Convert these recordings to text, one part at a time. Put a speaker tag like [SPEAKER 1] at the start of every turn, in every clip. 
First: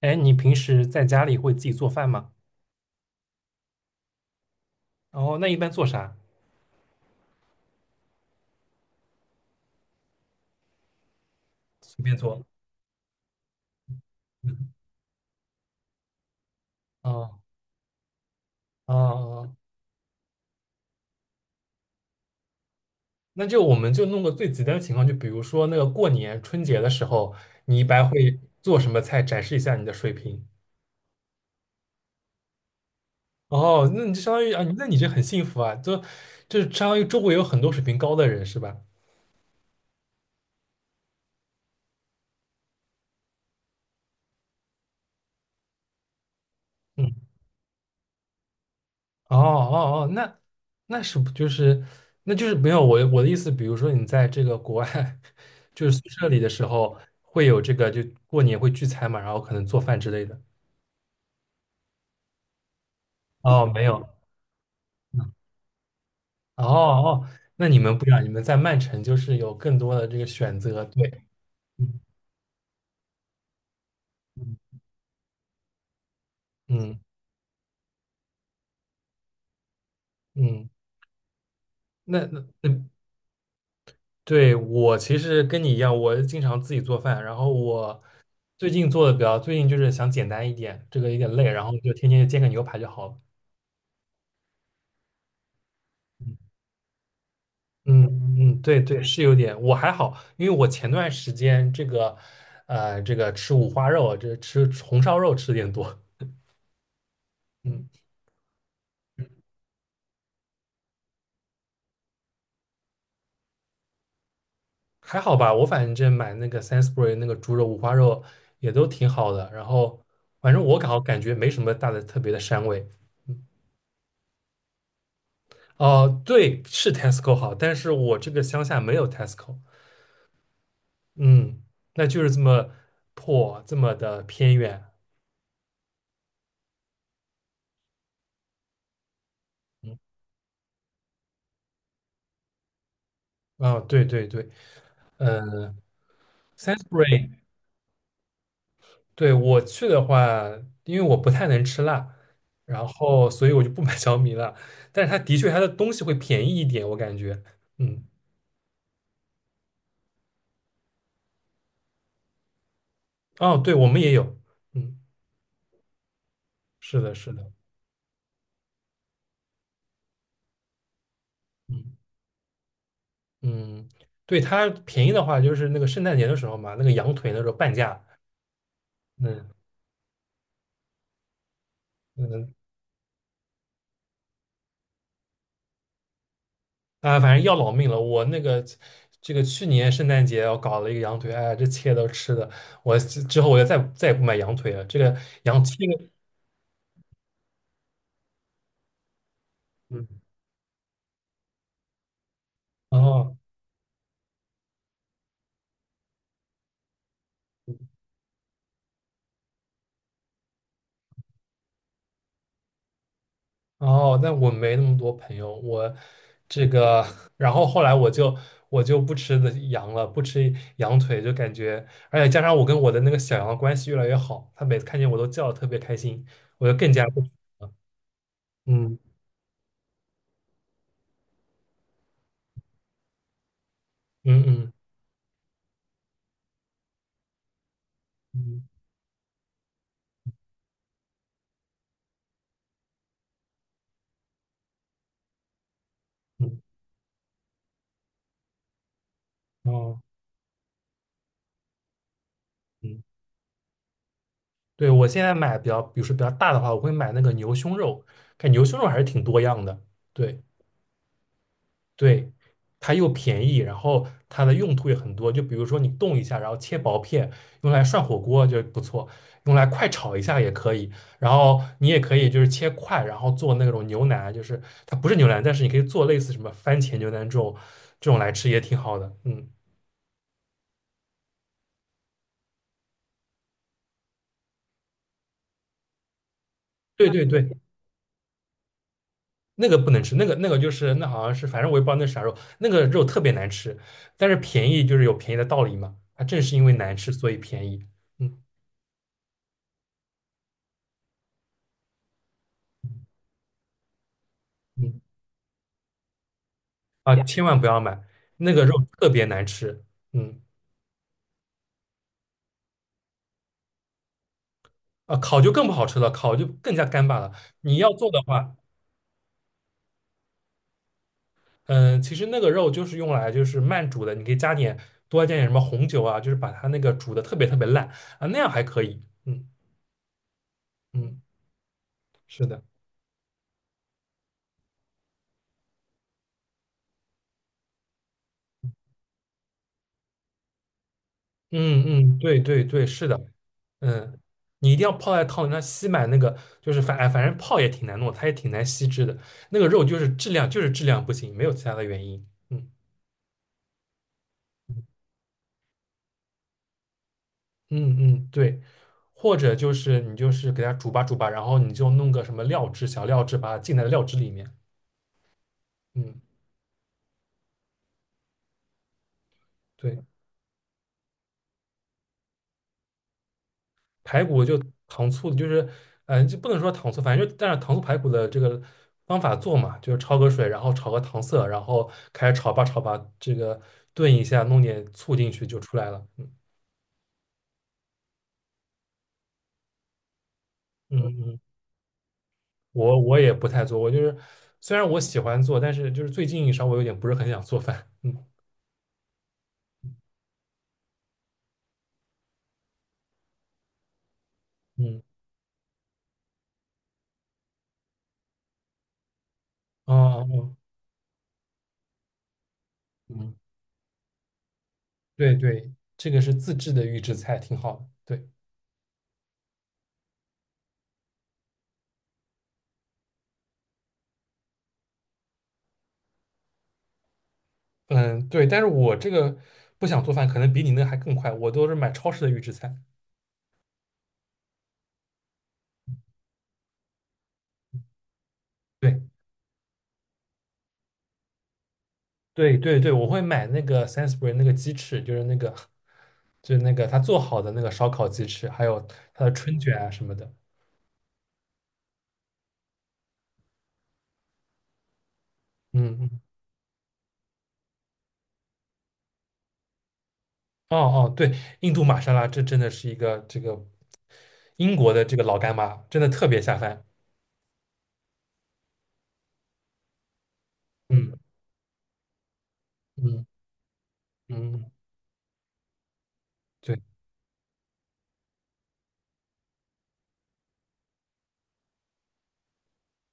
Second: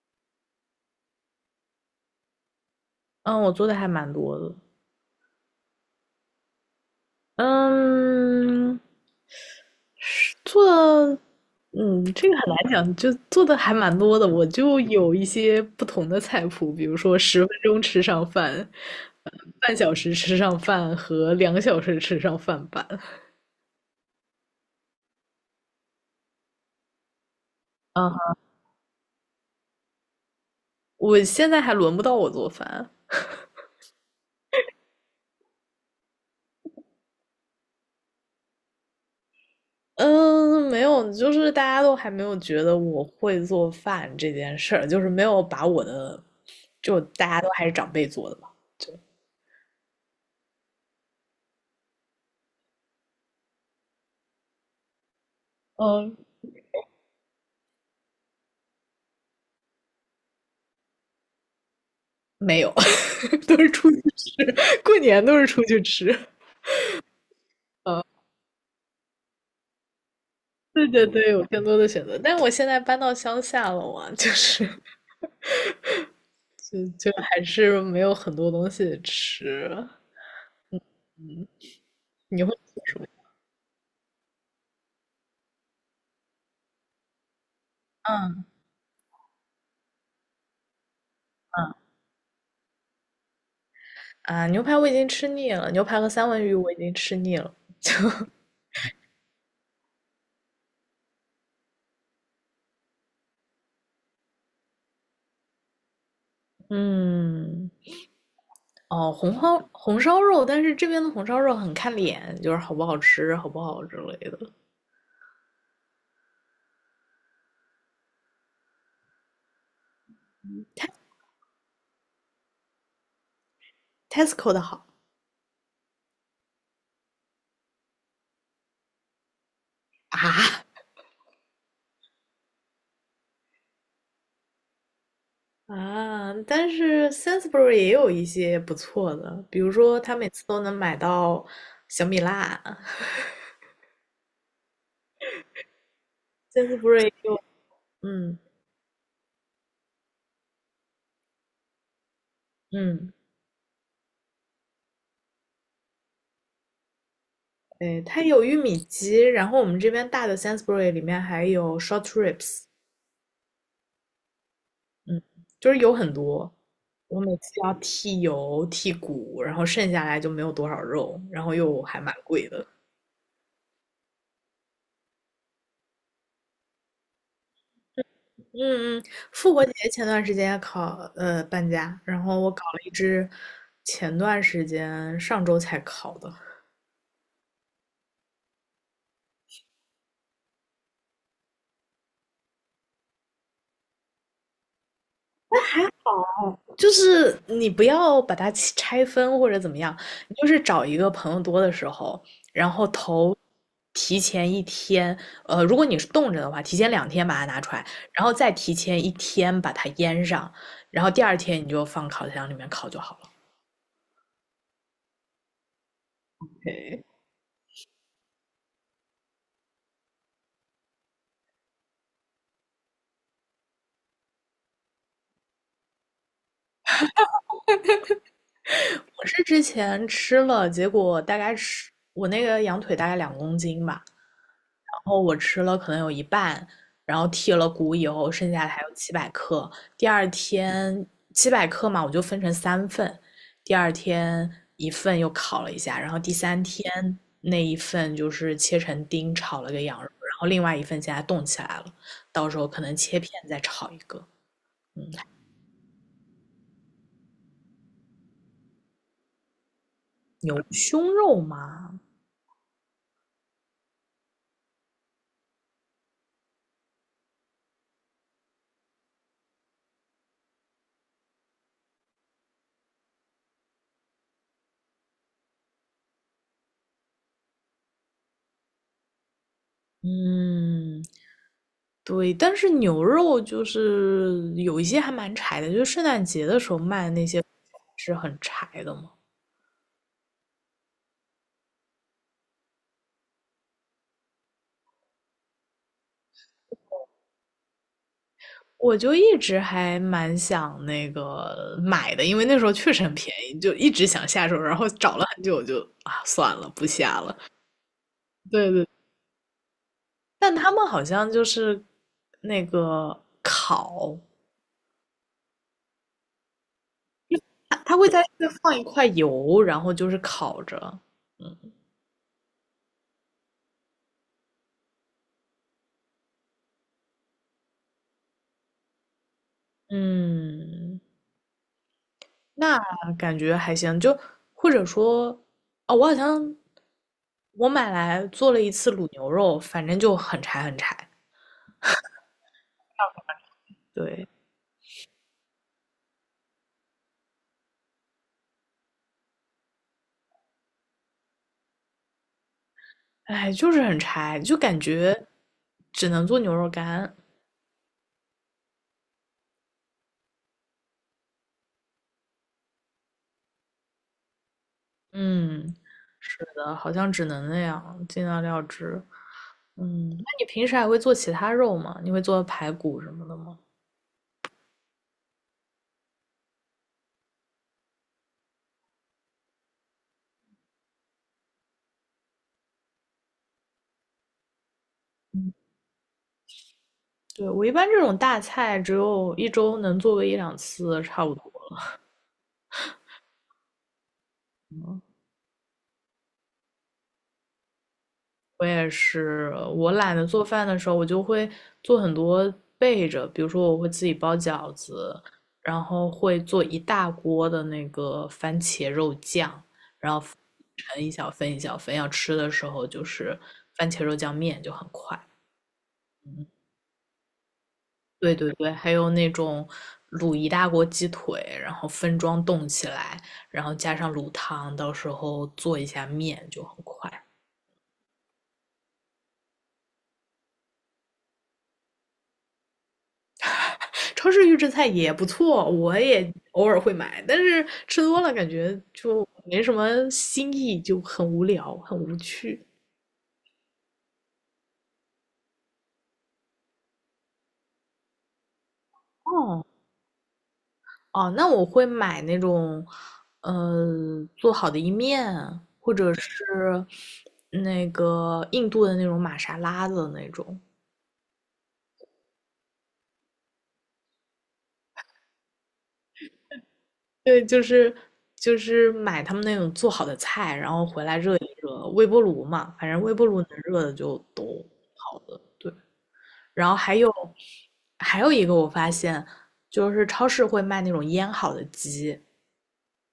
[SPEAKER 1] 哎，你平时在家里会自己做饭吗？
[SPEAKER 2] 嗯，我做的还蛮多的，
[SPEAKER 1] 哦，那一般做啥？
[SPEAKER 2] 嗯，是做的
[SPEAKER 1] 随
[SPEAKER 2] 嗯，
[SPEAKER 1] 便
[SPEAKER 2] 这个
[SPEAKER 1] 做。
[SPEAKER 2] 很难讲，就做的还蛮多的。我
[SPEAKER 1] 嗯，
[SPEAKER 2] 就有一些不同的菜谱，比如说十
[SPEAKER 1] 哦
[SPEAKER 2] 分钟吃上饭，
[SPEAKER 1] 哦
[SPEAKER 2] 呃
[SPEAKER 1] 哦，
[SPEAKER 2] 半小时吃上饭和2小时吃上饭版。
[SPEAKER 1] 那就我们就弄个最极端的情况，就比如说那个过年春节的时候，你一般
[SPEAKER 2] 啊，
[SPEAKER 1] 会做什么菜，展示一下你的水平。
[SPEAKER 2] 我现在还轮不到我做饭。
[SPEAKER 1] 哦，那你就相当于啊，那你这很幸福啊，就是相当于周围有很多水平高的人是吧？
[SPEAKER 2] 嗯，没有，就是大家都还没有觉得我会做饭这件事儿，就是没有把我的，就大
[SPEAKER 1] 嗯
[SPEAKER 2] 家都还是长辈做的吧。
[SPEAKER 1] 哦哦哦，那是不就是那就是没有我的意思，比如说你在这个国外，就是宿
[SPEAKER 2] 嗯，
[SPEAKER 1] 舍里的时候，会有这个就过年会聚餐嘛，然后可能做饭之类的。
[SPEAKER 2] 没有 都
[SPEAKER 1] 哦，
[SPEAKER 2] 是
[SPEAKER 1] 没
[SPEAKER 2] 出去
[SPEAKER 1] 有，
[SPEAKER 2] 吃，过年
[SPEAKER 1] 嗯
[SPEAKER 2] 都是出去吃。
[SPEAKER 1] 哦哦，那你们不一样，你们在曼城就是有更多的这个选择，
[SPEAKER 2] 对对
[SPEAKER 1] 对，
[SPEAKER 2] 对，有更多的
[SPEAKER 1] 嗯
[SPEAKER 2] 选择，但我现在搬到乡下了嘛，就
[SPEAKER 1] 嗯
[SPEAKER 2] 是就
[SPEAKER 1] 嗯，
[SPEAKER 2] 就还是没有很多东西吃。
[SPEAKER 1] 嗯那
[SPEAKER 2] 你
[SPEAKER 1] 那
[SPEAKER 2] 会吃
[SPEAKER 1] 那
[SPEAKER 2] 什么？
[SPEAKER 1] 对我其实跟你一样，我经常自己做饭，然后我
[SPEAKER 2] 嗯
[SPEAKER 1] 最近做的比较，最近就是想简单一点，这个有点累，然
[SPEAKER 2] 嗯
[SPEAKER 1] 后就天天就煎个牛排就好了。
[SPEAKER 2] 啊，牛排我已经吃腻了，牛排和三文
[SPEAKER 1] 嗯
[SPEAKER 2] 鱼我已经吃腻了。
[SPEAKER 1] 嗯嗯，对对，是有点，我还好，因为我前段时间这个吃五花肉，这吃红烧肉吃的有点多，
[SPEAKER 2] 嗯，
[SPEAKER 1] 嗯，
[SPEAKER 2] 哦，红烧肉，但是这边的红烧肉很看脸，就是好不好吃，好不好之类的。
[SPEAKER 1] 还好吧，我反正买那个 s a n s b u r y 那个猪肉五花肉也都挺好的，然后反正我感觉没什么大的特别的膻味。
[SPEAKER 2] Tesco 的好
[SPEAKER 1] 哦、对，是 Tesco 好，但是我这个乡下没有 Tesco，
[SPEAKER 2] 啊，
[SPEAKER 1] 嗯，那就是这么破，这么的偏远，
[SPEAKER 2] 啊，但是 s a n s b u r y 也有一些不错的，比如
[SPEAKER 1] 嗯，
[SPEAKER 2] 说他每次都能买到小米辣
[SPEAKER 1] 啊、对对对，嗯、s a n s b u r
[SPEAKER 2] ，Sainsbury
[SPEAKER 1] y
[SPEAKER 2] 有，嗯
[SPEAKER 1] 对，我去的话，因为我不太能吃辣，然
[SPEAKER 2] 嗯，
[SPEAKER 1] 后所以我就不买 小米辣。但是它的确，它的东西会便宜一点，我感觉。
[SPEAKER 2] 对，
[SPEAKER 1] 嗯，
[SPEAKER 2] 它有玉米鸡，然后我们这边大的 s a n s b u r y 里面还有 short ribs，
[SPEAKER 1] 哦，对，我们也有。嗯，
[SPEAKER 2] 嗯，就是有很多，
[SPEAKER 1] 是的，
[SPEAKER 2] 我
[SPEAKER 1] 是
[SPEAKER 2] 每次
[SPEAKER 1] 的。
[SPEAKER 2] 要剔油剔骨，然后剩下来就没有多少肉，然后又
[SPEAKER 1] 嗯
[SPEAKER 2] 还蛮贵的。
[SPEAKER 1] 嗯，对，它便宜的话，就是那个圣诞节的时候嘛，那个羊腿那时候半价。
[SPEAKER 2] 嗯嗯，
[SPEAKER 1] 嗯
[SPEAKER 2] 复活节前段时间考搬家，然后我
[SPEAKER 1] 嗯，
[SPEAKER 2] 搞了一只，前段时间上周才考的。
[SPEAKER 1] 啊，反正要老命了。我那个这个去年圣诞节我搞了一个羊腿，哎呀这切都吃的，我之后我就再也不买羊腿了。这个羊切个，
[SPEAKER 2] 就是你不要把它切拆分或者怎么样，
[SPEAKER 1] 嗯，
[SPEAKER 2] 你就是找一个朋友多的时候，然后
[SPEAKER 1] 哦。
[SPEAKER 2] 头提前一天，如果你是冻着的话，提前2天把它拿出来，然后再提前一天把它腌上，然后第二天你就放烤箱里面烤就好了。
[SPEAKER 1] 哦，那我没那么多朋友，我这
[SPEAKER 2] 对，
[SPEAKER 1] 个，然后后来我就不吃的羊了，不吃羊腿，就感觉，而且加上我跟我的那个小羊的关系越来越好，它每次看见我都叫的特别开心，我就更加不吃了。嗯
[SPEAKER 2] 我是之前吃了，结果大概吃我那个羊腿大概2公斤吧，
[SPEAKER 1] 嗯嗯
[SPEAKER 2] 然后我吃了可能有一半，然后剔了骨以后，剩
[SPEAKER 1] 嗯
[SPEAKER 2] 下的还有七百克。第二天七百克嘛，我就分成3份，第二天一份又烤了一下，然后第
[SPEAKER 1] 嗯，
[SPEAKER 2] 三天那一份就是切成丁炒了个羊
[SPEAKER 1] 哦，
[SPEAKER 2] 肉，然后另外一份现在冻起来了，到时候可能
[SPEAKER 1] 嗯，
[SPEAKER 2] 切片再炒一个。
[SPEAKER 1] 对，我现在买比较，比如说比较大的话，我会买那个牛胸肉，看牛胸肉还是挺多样的。对。
[SPEAKER 2] 牛胸肉嘛，
[SPEAKER 1] 对，它又便宜，然后它的用途也很多。就比如说你冻一下，然后切薄片，用来涮火锅就不错，用来快炒一下也可以。然后你也可以就是切块，然后做那种牛腩，就是它不是牛腩，但是你可以做类似什么番茄牛腩这种来吃也挺好的。嗯，
[SPEAKER 2] 嗯，对，但是牛肉就是有一些还蛮柴的，就是圣诞节的时候卖
[SPEAKER 1] 对
[SPEAKER 2] 的
[SPEAKER 1] 对
[SPEAKER 2] 那些
[SPEAKER 1] 对，
[SPEAKER 2] 是很柴的嘛。
[SPEAKER 1] 那个不能吃，那个就是那好像是，反正我也不知道那是啥肉，那个肉特别难吃，但是便宜就是有便宜的道理嘛。它正是因为难吃，所以便宜。嗯
[SPEAKER 2] 我就一直还蛮想那个买的，因为那时候确实很便宜，就一直想下手，然后
[SPEAKER 1] 嗯。
[SPEAKER 2] 找了很久就，啊算了，不
[SPEAKER 1] 啊，
[SPEAKER 2] 下了。
[SPEAKER 1] 千万不要买，那个
[SPEAKER 2] 对
[SPEAKER 1] 肉
[SPEAKER 2] 对，
[SPEAKER 1] 特别难吃。嗯，
[SPEAKER 2] 但他们好像就是那个烤，
[SPEAKER 1] 啊，烤就更不好吃了，烤就更加干巴了。你
[SPEAKER 2] 他
[SPEAKER 1] 要
[SPEAKER 2] 他会
[SPEAKER 1] 做的
[SPEAKER 2] 在这
[SPEAKER 1] 话，
[SPEAKER 2] 放一块油，然后就是烤着。嗯
[SPEAKER 1] 嗯、其实那个肉就是用来就是慢煮的，你可以多加点什么红酒啊，就是把它那个煮的特别特别烂啊，那样还可以。嗯
[SPEAKER 2] 嗯，
[SPEAKER 1] 嗯，是的，
[SPEAKER 2] 那感觉还行，就或者说，哦，我好像我买来做了一次卤牛肉，反正就很柴很柴。
[SPEAKER 1] 嗯嗯，对对对，是的，嗯，
[SPEAKER 2] 对，
[SPEAKER 1] 你一定要泡在汤里，那吸满那个就是反正泡也挺难弄，它也挺难吸汁的，那个肉就是质量就是质量不行，没有其他的原因。嗯。
[SPEAKER 2] 哎，就是很柴，就感觉只能做牛肉干。
[SPEAKER 1] 嗯嗯，对，或者就是你就是给它煮吧煮吧，然后你就弄个什么料汁，小料汁把它浸在料汁里面。
[SPEAKER 2] 嗯，
[SPEAKER 1] 嗯，
[SPEAKER 2] 是的，好像只能那样，尽量料汁。
[SPEAKER 1] 对，
[SPEAKER 2] 那你平时还会做其他肉吗？你会做排骨什么的吗？
[SPEAKER 1] 排骨就糖醋，就是，嗯、就不能说糖醋，反正就但是糖醋排骨的这个方法做嘛，就是焯个水，然后炒个糖色，然后开始炒吧炒吧，这个炖一下，弄点醋进去就出来了。嗯
[SPEAKER 2] 对，我一般这种大菜只有一周能做个一两
[SPEAKER 1] 嗯
[SPEAKER 2] 次，差不
[SPEAKER 1] 嗯，
[SPEAKER 2] 多。
[SPEAKER 1] 我也不太做，我就是虽然我喜欢做，但是就是最近稍微有点不是很想做饭。嗯
[SPEAKER 2] 我也是，我懒得做饭的时候，我就会做很多备着，比如说我会自己包饺
[SPEAKER 1] 嗯
[SPEAKER 2] 子，然后会做一大锅的那个番茄肉酱，
[SPEAKER 1] 哦哦。哦
[SPEAKER 2] 盛一小份一小份，要吃的时候就是
[SPEAKER 1] 嗯
[SPEAKER 2] 番茄肉酱面就很快。
[SPEAKER 1] 对对，这个是自制的预制菜，挺好的。对，
[SPEAKER 2] 对对对，还有那种卤一大锅鸡腿，然后分装冻起来，然后加上卤汤，到时候做一下面就很快。
[SPEAKER 1] 嗯，对，但是我这个不想做饭，可能比你那还更快。我都是买超市的预制菜。
[SPEAKER 2] 超市预制菜也不错，我也偶尔会买，但是吃多了感觉
[SPEAKER 1] 对
[SPEAKER 2] 就没什么新意，就很无聊，很无
[SPEAKER 1] 对
[SPEAKER 2] 趣。
[SPEAKER 1] 对对，我会买那个 Sainsbury 那个鸡翅，就是那个他做好的那个烧烤鸡翅，还有他的春
[SPEAKER 2] 哦
[SPEAKER 1] 卷啊什么的。
[SPEAKER 2] 哦，那我会买那种，做好的意面，或
[SPEAKER 1] 嗯
[SPEAKER 2] 者
[SPEAKER 1] 嗯，
[SPEAKER 2] 是那个印度的那种玛莎拉的那种。
[SPEAKER 1] 哦哦，对，印度玛莎拉，这真的是一个这个英国的这个老干妈，真的特别下饭。
[SPEAKER 2] 对，就是买他们那种做好的菜，然后回来
[SPEAKER 1] 嗯
[SPEAKER 2] 热一热，微波炉嘛，反正微
[SPEAKER 1] 嗯
[SPEAKER 2] 波炉能热的就都
[SPEAKER 1] 嗯，
[SPEAKER 2] 好的。对，然后
[SPEAKER 1] 对
[SPEAKER 2] 还有一个我发现，就是超市会卖那种腌好的鸡，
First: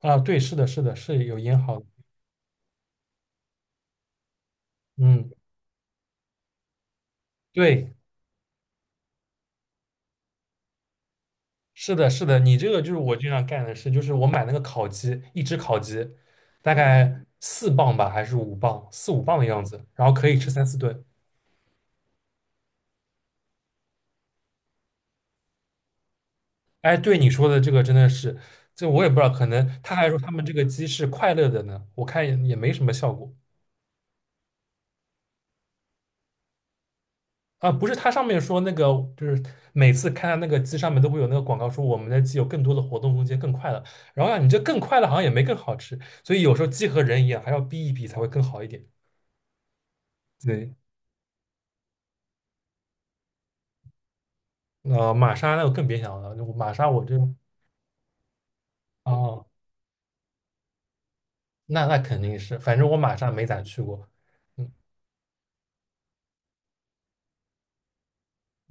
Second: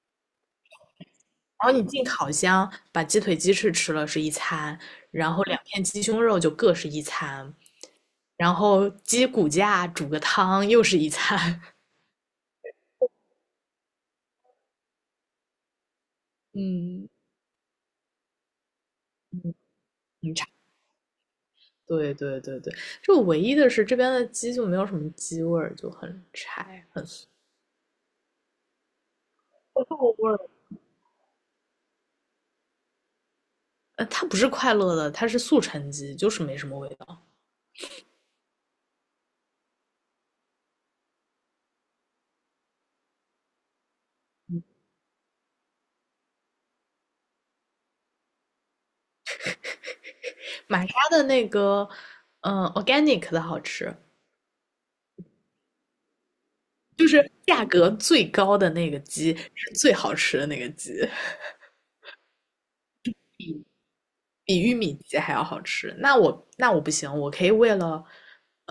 [SPEAKER 1] 啊，对，是的，是的，是有腌
[SPEAKER 2] 然后
[SPEAKER 1] 好
[SPEAKER 2] 你
[SPEAKER 1] 的。
[SPEAKER 2] 进烤箱把鸡腿、鸡翅吃了是一餐，
[SPEAKER 1] 嗯，
[SPEAKER 2] 然后2片鸡胸肉就各是一餐，
[SPEAKER 1] 对。
[SPEAKER 2] 然后鸡骨架煮个汤又是一餐。
[SPEAKER 1] 是的，是的，你这个就是我经常干的事，就是我买那个烤鸡，一只烤鸡，大
[SPEAKER 2] 嗯，
[SPEAKER 1] 概4磅吧，还是五磅，四五磅的样子，然后可
[SPEAKER 2] 很
[SPEAKER 1] 以
[SPEAKER 2] 柴。
[SPEAKER 1] 吃三四顿。
[SPEAKER 2] 对对对对，就唯一的是这边的鸡就没有什么鸡味儿，就很柴，
[SPEAKER 1] 哎，
[SPEAKER 2] 很
[SPEAKER 1] 对
[SPEAKER 2] 素
[SPEAKER 1] 你说的这个真的是，这我也不知道，可能他还
[SPEAKER 2] 肉
[SPEAKER 1] 说
[SPEAKER 2] 味
[SPEAKER 1] 他
[SPEAKER 2] 儿。
[SPEAKER 1] 们这个鸡是快乐的呢，我看也没什么效果
[SPEAKER 2] 它不是快乐的，它是速成鸡，就是没什么味道。
[SPEAKER 1] 啊。不是，它上面说那个就是每次看到那个鸡上面都会有那个广告说我们的鸡有更多的活动空间，更快乐。然后啊，你这更快乐好像也没更好吃，所以有时候鸡和人一样，还要逼一逼才会更好一点。对。
[SPEAKER 2] 玛莎的那个，Organic 的好吃，
[SPEAKER 1] 玛莎那我更别想了，我玛莎我
[SPEAKER 2] 就
[SPEAKER 1] 这
[SPEAKER 2] 是价格最高的那个鸡
[SPEAKER 1] 啊，
[SPEAKER 2] 是最好吃的那个鸡，
[SPEAKER 1] 那肯定是，反正我玛莎没咋去过，
[SPEAKER 2] 比玉米鸡还要好吃。那我不行，我可以为了，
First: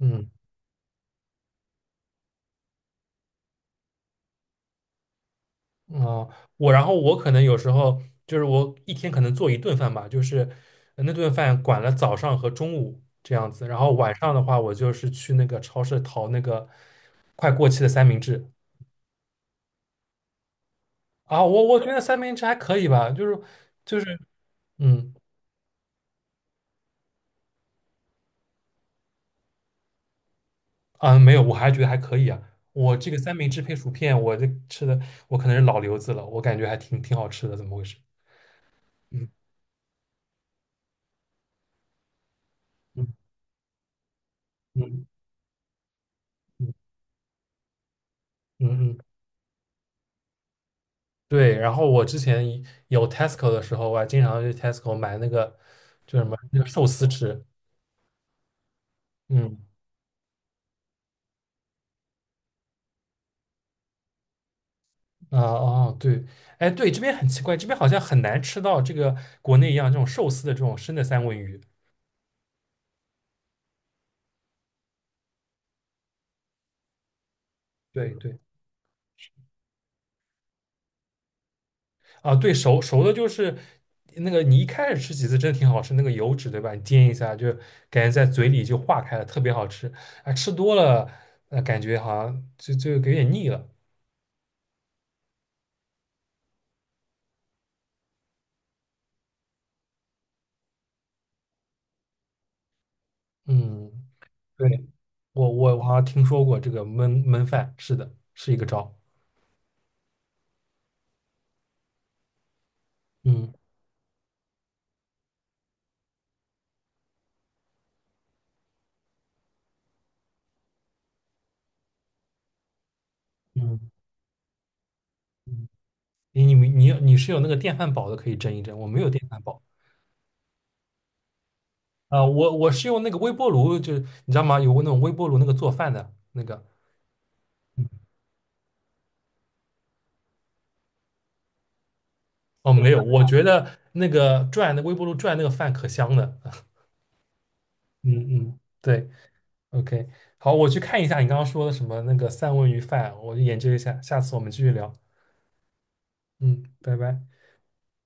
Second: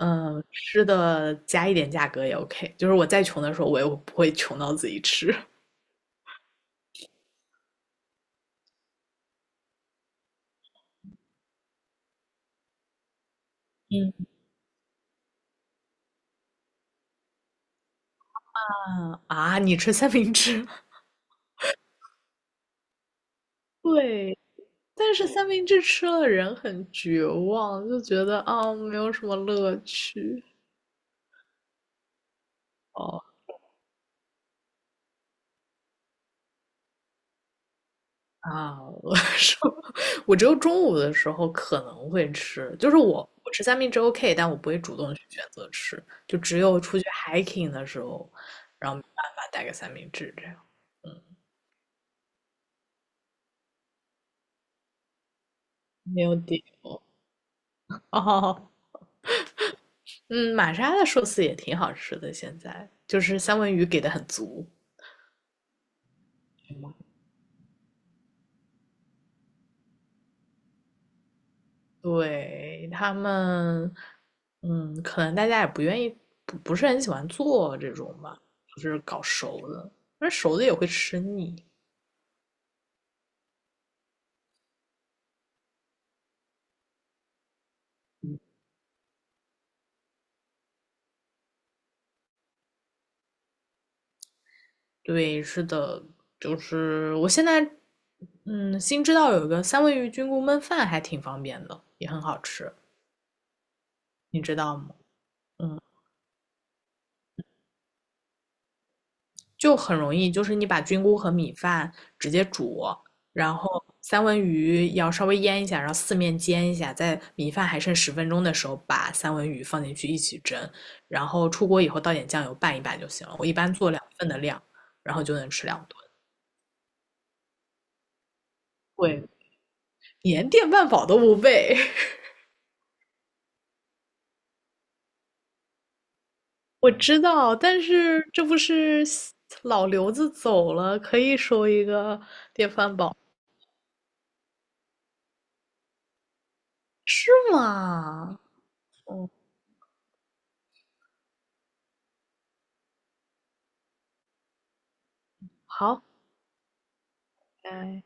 [SPEAKER 1] 嗯
[SPEAKER 2] 呃吃的加一点价格也 OK。就是我再穷的时候，我也不会穷到自己吃。
[SPEAKER 1] 嗯啊，然后我可能有时候就是我一天可能做一顿饭吧，就是那顿饭管了早上和中午这样子，然后
[SPEAKER 2] 嗯
[SPEAKER 1] 晚上的话我就是去那个超市淘那个快过期的三明治
[SPEAKER 2] 嗯啊，你吃三明治？
[SPEAKER 1] 啊，我觉得三明治还可以吧，就是
[SPEAKER 2] 对，
[SPEAKER 1] 嗯。
[SPEAKER 2] 但是三明治吃了人很绝望，就觉得啊、没有什么乐趣。
[SPEAKER 1] 啊，没有，我还觉得还可以啊。我这个
[SPEAKER 2] 哦，
[SPEAKER 1] 三明治配薯片，我这吃的我可能是老留子了，我感觉还挺好吃的，怎么回事？
[SPEAKER 2] 啊，我
[SPEAKER 1] 嗯
[SPEAKER 2] 说 我只有中午的时候可能会吃，就是
[SPEAKER 1] 嗯
[SPEAKER 2] 我吃三明治 OK，但我不会主动
[SPEAKER 1] 嗯
[SPEAKER 2] 去选择吃，就只
[SPEAKER 1] 嗯
[SPEAKER 2] 有出去 hiking 的时候，然后
[SPEAKER 1] 嗯嗯，
[SPEAKER 2] 没办法带个三明治这样。
[SPEAKER 1] 对。然后我之前一有 Tesco 的时候，我还经常去 Tesco 买那个叫
[SPEAKER 2] 没
[SPEAKER 1] 什
[SPEAKER 2] 有
[SPEAKER 1] 么那
[SPEAKER 2] 底
[SPEAKER 1] 个寿司吃。
[SPEAKER 2] 哦，
[SPEAKER 1] 嗯
[SPEAKER 2] 嗯，玛莎的寿司也挺好吃的，现在就是三文鱼给的很足。
[SPEAKER 1] 啊哦对，哎对，这边很奇怪，这边好像很难吃到这个国内一样这种寿司的这种生的三文鱼。
[SPEAKER 2] 对，他们，可能大家也不愿意，不是很喜欢做这
[SPEAKER 1] 对
[SPEAKER 2] 种
[SPEAKER 1] 对。
[SPEAKER 2] 吧，就是搞熟的，但是熟的也会吃腻。
[SPEAKER 1] 啊，对，熟熟的就是那个，你一开始吃几次真的挺好吃，那个油脂对吧？你煎一下就感觉在嘴里就化开了，特别好吃。啊，吃多了，感觉好像就有点腻了。
[SPEAKER 2] 对，是的，就是我现在，新知道有一个三文鱼菌菇焖饭还挺方便的，也很好吃，
[SPEAKER 1] 嗯，
[SPEAKER 2] 你知道
[SPEAKER 1] 对，
[SPEAKER 2] 吗？
[SPEAKER 1] 我我
[SPEAKER 2] 嗯，
[SPEAKER 1] 我好像听说过这个焖饭，是的，是一个招。
[SPEAKER 2] 就很容易，就是你把菌菇和米饭直接煮，
[SPEAKER 1] 嗯
[SPEAKER 2] 然后三文鱼要稍微腌一下，然后四面煎一下，在米饭还剩十分钟的时候，把三文鱼放进去一起蒸，然后出锅以后倒点酱油拌一拌就行了。我一般
[SPEAKER 1] 嗯
[SPEAKER 2] 做2份的量，然后就能吃
[SPEAKER 1] 嗯，
[SPEAKER 2] 2顿。
[SPEAKER 1] 你是有那个电饭煲的，可以蒸一蒸，我没有
[SPEAKER 2] 对，
[SPEAKER 1] 电饭煲。
[SPEAKER 2] 连电饭煲都不备。
[SPEAKER 1] 啊，我是用那个微波炉，就是你知道吗？有那种微波炉那个做饭的那个。
[SPEAKER 2] 我知道，但是这不是西老刘子走了，可以收一个电
[SPEAKER 1] 哦，没
[SPEAKER 2] 饭
[SPEAKER 1] 有，
[SPEAKER 2] 煲，
[SPEAKER 1] 我觉得那个转那个微波炉转那个饭可香了。
[SPEAKER 2] 是
[SPEAKER 1] 嗯
[SPEAKER 2] 吗？
[SPEAKER 1] 嗯，对
[SPEAKER 2] 哦，
[SPEAKER 1] ，OK，好，我去看一下你刚刚说的什么那个三文鱼饭，我去研究一下，下次我们继续聊。
[SPEAKER 2] 好，
[SPEAKER 1] 嗯，拜拜。
[SPEAKER 2] 拜。